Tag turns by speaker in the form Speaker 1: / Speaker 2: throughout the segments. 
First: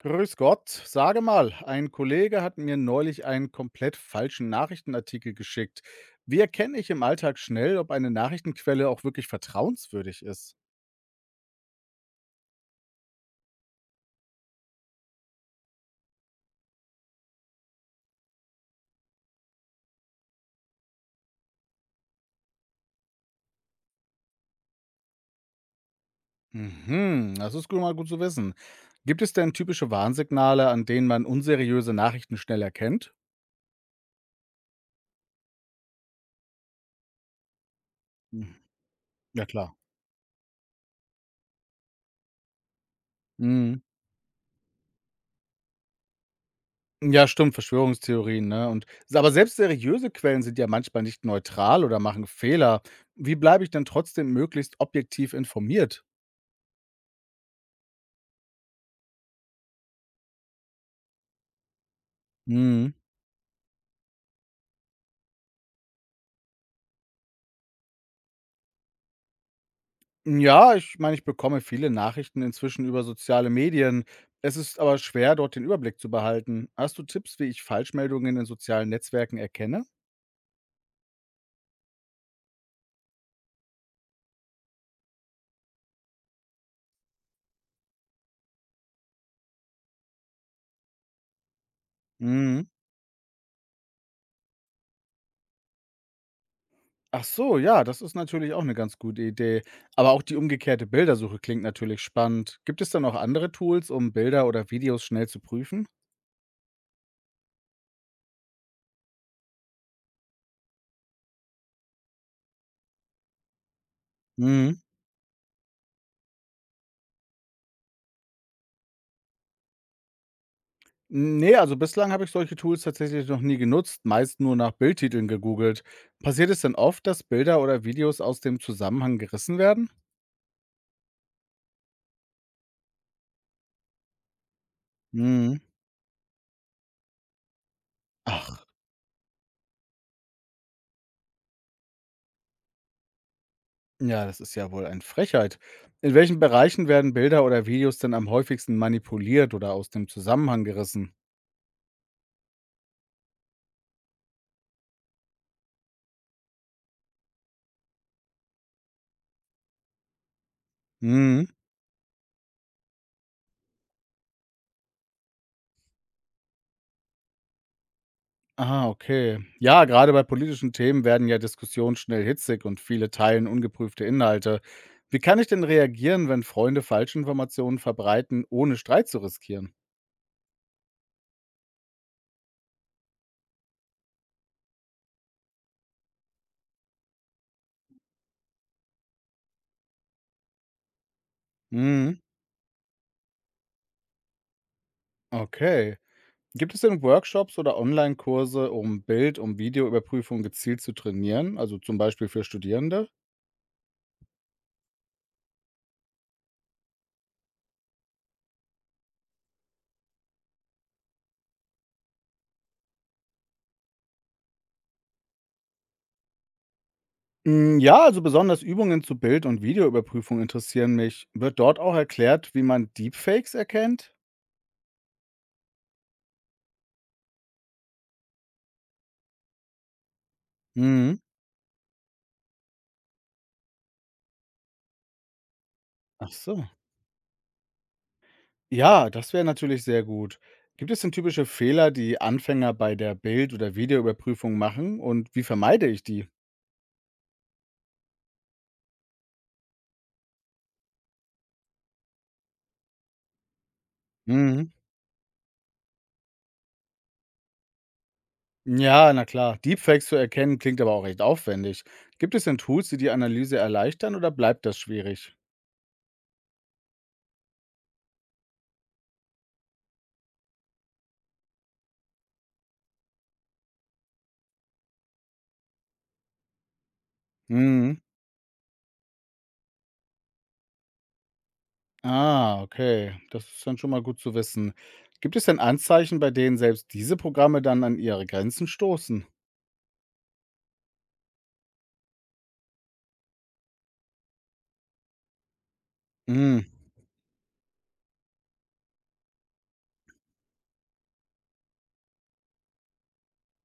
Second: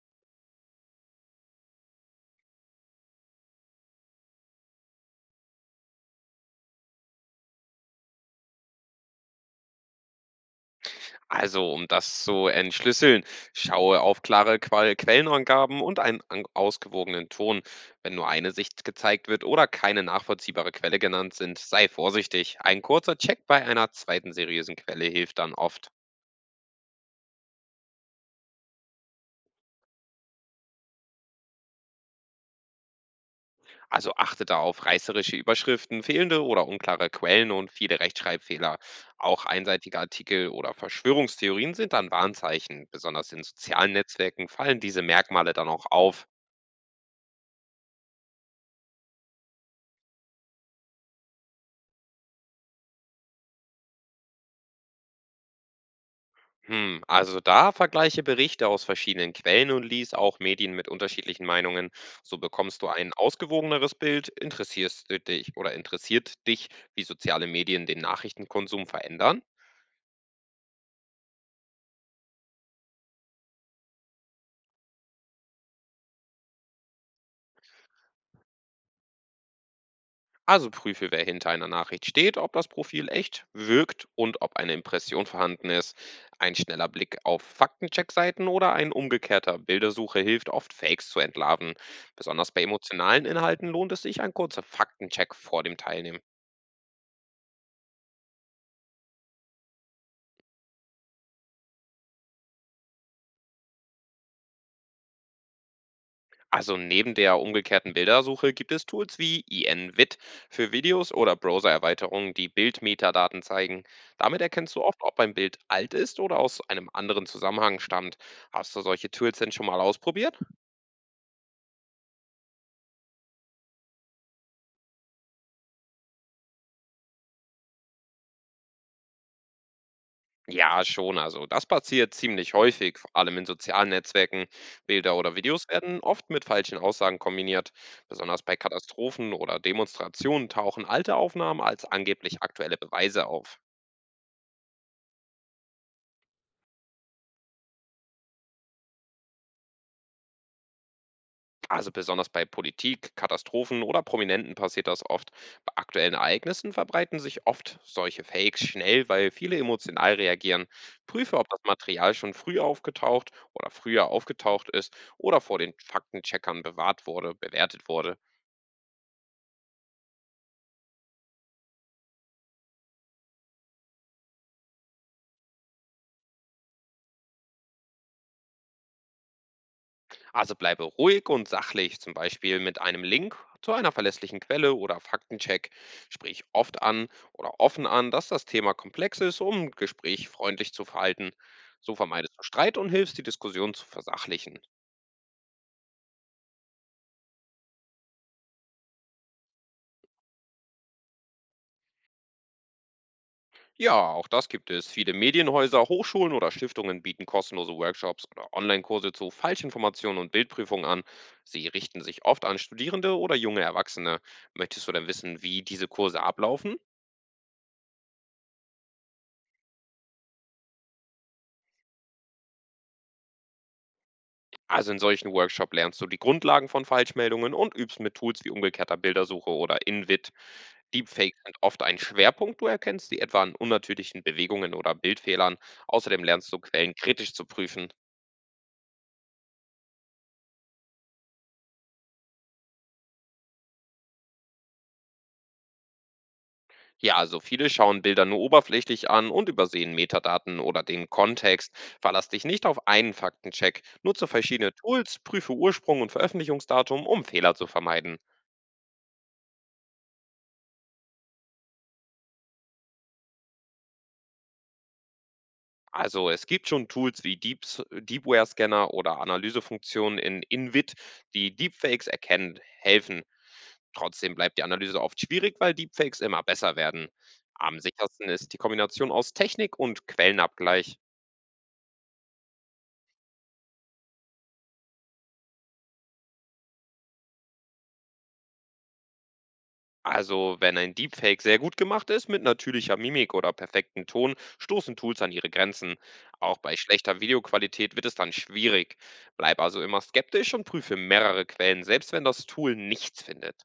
Speaker 1: Grüß Gott, sage mal, ein Kollege hat mir neulich einen komplett falschen Nachrichtenartikel geschickt. Wie erkenne ich im Alltag schnell, ob eine Nachrichtenquelle auch wirklich vertrauenswürdig ist?
Speaker 2: Also, um das zu entschlüsseln, schaue auf klare Qual Quellenangaben und einen ausgewogenen Ton. Wenn nur eine Sicht gezeigt wird oder keine nachvollziehbare Quelle genannt sind, sei vorsichtig. Ein kurzer Check bei einer zweiten seriösen Quelle hilft dann oft.
Speaker 1: Mhm, das ist mal gut zu wissen. Gibt es denn typische Warnsignale, an denen man unseriöse Nachrichten schnell erkennt?
Speaker 2: Also achte da auf reißerische Überschriften, fehlende oder unklare Quellen und viele
Speaker 1: Hm.
Speaker 2: Rechtschreibfehler. Auch
Speaker 1: Ja, klar.
Speaker 2: einseitige Artikel oder Verschwörungstheorien sind dann Warnzeichen. Besonders in
Speaker 1: Mhm.
Speaker 2: sozialen Netzwerken fallen diese Merkmale dann auch auf.
Speaker 1: Ja, stimmt, Verschwörungstheorien, ne? Aber selbst seriöse Quellen sind ja manchmal nicht neutral oder machen Fehler. Wie bleibe ich denn trotzdem möglichst objektiv informiert?
Speaker 2: Hm, also da vergleiche Berichte aus verschiedenen Quellen und lies auch Medien mit unterschiedlichen Meinungen. So bekommst du ein ausgewogeneres Bild, interessierst du dich oder interessiert dich, wie soziale Medien den Nachrichtenkonsum verändern.
Speaker 1: Ja, ich meine, ich bekomme viele Nachrichten inzwischen über soziale Medien. Es ist aber schwer, dort den Überblick zu behalten. Hast du Tipps, wie ich Falschmeldungen in sozialen Netzwerken erkenne?
Speaker 2: Also prüfe, wer hinter einer Nachricht steht, ob das Profil echt wirkt und ob eine Impression vorhanden ist. Ein schneller Blick auf Faktencheckseiten oder ein umgekehrter Bildersuche hilft oft, Fakes zu entlarven. Besonders bei
Speaker 1: Mhm.
Speaker 2: emotionalen Inhalten lohnt es sich ein kurzer Faktencheck vor dem Teilnehmen.
Speaker 1: Ach so, ja, das ist natürlich auch eine ganz gute Idee. Aber auch die umgekehrte Bildersuche klingt natürlich spannend. Gibt es da noch andere Tools, um Bilder oder Videos schnell zu prüfen?
Speaker 2: Also neben der umgekehrten Bildersuche gibt es Tools wie INVID für Videos oder Browser-Erweiterungen, die Bildmetadaten zeigen. Damit
Speaker 1: Mhm.
Speaker 2: erkennst du oft, ob ein Bild alt ist oder aus einem anderen Zusammenhang stammt. Hast du solche Tools denn schon mal ausprobiert?
Speaker 1: Nee, also bislang habe ich solche Tools tatsächlich noch nie genutzt, meist nur nach Bildtiteln gegoogelt. Passiert es denn oft, dass Bilder oder Videos aus dem Zusammenhang gerissen werden?
Speaker 2: Ja, schon. Also das passiert ziemlich häufig, vor allem in sozialen Netzwerken. Bilder oder
Speaker 1: Mhm.
Speaker 2: Videos werden oft mit falschen Aussagen kombiniert. Besonders bei
Speaker 1: Ach,
Speaker 2: Katastrophen oder Demonstrationen tauchen alte Aufnahmen als angeblich aktuelle Beweise auf.
Speaker 1: ja, das ist ja wohl eine Frechheit. In welchen Bereichen werden Bilder oder Videos denn am häufigsten manipuliert oder aus dem Zusammenhang gerissen?
Speaker 2: Also besonders bei Politik, Katastrophen oder Prominenten passiert das oft. Bei aktuellen Ereignissen verbreiten sich oft solche Fakes schnell, weil viele emotional reagieren. Prüfe,
Speaker 1: Mhm.
Speaker 2: ob das Material schon früh aufgetaucht oder früher aufgetaucht ist oder vor den bewertet wurde.
Speaker 1: Ah, okay. Ja, gerade bei politischen Themen werden ja Diskussionen schnell hitzig und viele teilen ungeprüfte Inhalte. Wie kann ich denn reagieren, wenn Freunde Falschinformationen verbreiten, ohne Streit zu riskieren?
Speaker 2: Also bleibe ruhig und sachlich, zum Beispiel mit einem Link zu einer verlässlichen Quelle oder Faktencheck. Sprich oft an oder offen an, dass das Thema komplex ist, um Gespräch freundlich zu verhalten. So
Speaker 1: Mhm.
Speaker 2: vermeidest du Streit und hilfst, die Diskussion zu versachlichen.
Speaker 1: Okay. Gibt es denn Workshops oder Online-Kurse, um Bild und Videoüberprüfung gezielt zu trainieren, also zum Beispiel für Studierende?
Speaker 2: Ja, auch das gibt es. Viele Medienhäuser, Hochschulen oder Stiftungen bieten kostenlose Workshops oder Online-Kurse zu Falschinformationen und Bildprüfungen an. Sie richten sich oft an Studierende oder junge Erwachsene. Möchtest du denn wissen, wie diese Kurse ablaufen?
Speaker 1: Mm, ja, also besonders Übungen zu Bild- und Videoüberprüfung interessieren mich. Wird dort auch erklärt, wie man Deepfakes erkennt?
Speaker 2: Also in solchen Workshop lernst du die Grundlagen von Falschmeldungen und übst mit Tools wie umgekehrter Bildersuche oder Invid.
Speaker 1: Mhm.
Speaker 2: Deepfakes sind oft ein Schwerpunkt, du erkennst sie etwa an unnatürlichen Bewegungen oder Bildfehlern. Außerdem
Speaker 1: Ach
Speaker 2: lernst du
Speaker 1: so.
Speaker 2: Quellen kritisch zu prüfen.
Speaker 1: Ja, das wäre natürlich sehr gut. Gibt es denn typische Fehler, die Anfänger bei der Bild oder Videoüberprüfung machen und wie vermeide ich die?
Speaker 2: Ja, also viele schauen Bilder nur oberflächlich an und übersehen Metadaten oder den Kontext. Verlass dich nicht auf einen Faktencheck. Nutze
Speaker 1: Mhm.
Speaker 2: verschiedene Tools, prüfe Ursprung und Veröffentlichungsdatum, um Fehler zu vermeiden.
Speaker 1: Ja, na klar. Deepfakes zu erkennen klingt aber auch recht aufwendig. Gibt es denn Tools, die die Analyse erleichtern oder bleibt das schwierig?
Speaker 2: Also es gibt schon Tools wie Deepware-Scanner oder Analysefunktionen in Invid, die Deepfakes erkennen, helfen. Trotzdem bleibt die Analyse oft schwierig, weil Deepfakes immer besser werden. Am
Speaker 1: Mhm.
Speaker 2: sichersten ist die Kombination aus Technik und Quellenabgleich.
Speaker 1: Ah, okay. Das ist dann schon mal gut zu wissen. Gibt es denn Anzeichen, bei denen selbst diese Programme dann an ihre Grenzen stoßen?
Speaker 2: Also wenn ein Deepfake sehr gut gemacht ist, mit natürlicher Mimik oder perfektem Ton, stoßen Tools an ihre Grenzen. Auch
Speaker 1: Mhm.
Speaker 2: bei schlechter Videoqualität wird es dann schwierig. Bleib also immer skeptisch und prüfe mehrere Quellen, selbst wenn das Tool nichts findet.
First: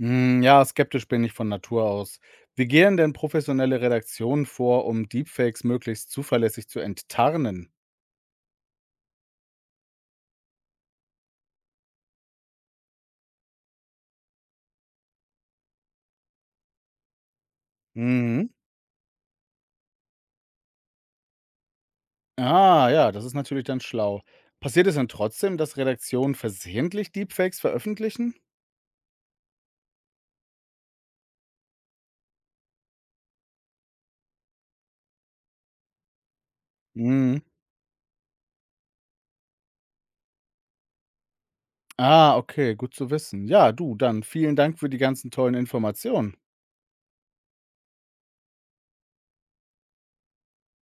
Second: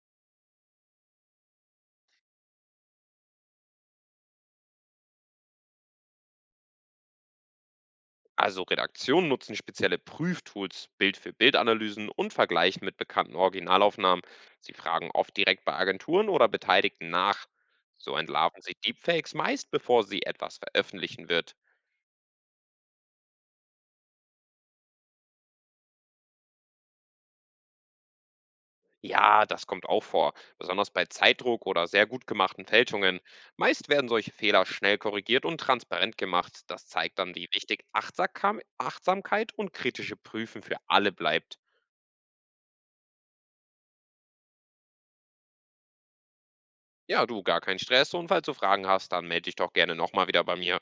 Speaker 1: Hm, ja, skeptisch bin ich von Natur aus. Wie gehen denn professionelle Redaktionen vor, um Deepfakes möglichst zuverlässig zu enttarnen?
Speaker 2: Also Redaktionen nutzen spezielle Prüftools, Bild-für-Bild-Analysen und Vergleichen mit bekannten Originalaufnahmen. Sie fragen oft direkt bei Agenturen oder Beteiligten nach. So
Speaker 1: Mhm.
Speaker 2: entlarven sie Deepfakes meist, bevor sie etwas veröffentlichen wird.
Speaker 1: Ah, ja, das ist natürlich dann schlau. Passiert es denn trotzdem, dass Redaktionen versehentlich Deepfakes veröffentlichen?
Speaker 2: Ja, das kommt auch vor, besonders bei Zeitdruck oder sehr gut gemachten Fälschungen. Meist werden solche Fehler schnell korrigiert und transparent gemacht. Das zeigt dann,
Speaker 1: Mhm.
Speaker 2: wie wichtig Achtsamkeit und kritische Prüfen für alle bleibt.
Speaker 1: Ah, okay, gut zu wissen. Ja, du, dann vielen Dank für die ganzen tollen Informationen.
Speaker 2: Ja, du, gar kein Stress und falls du Fragen hast, dann melde dich doch gerne nochmal wieder bei mir.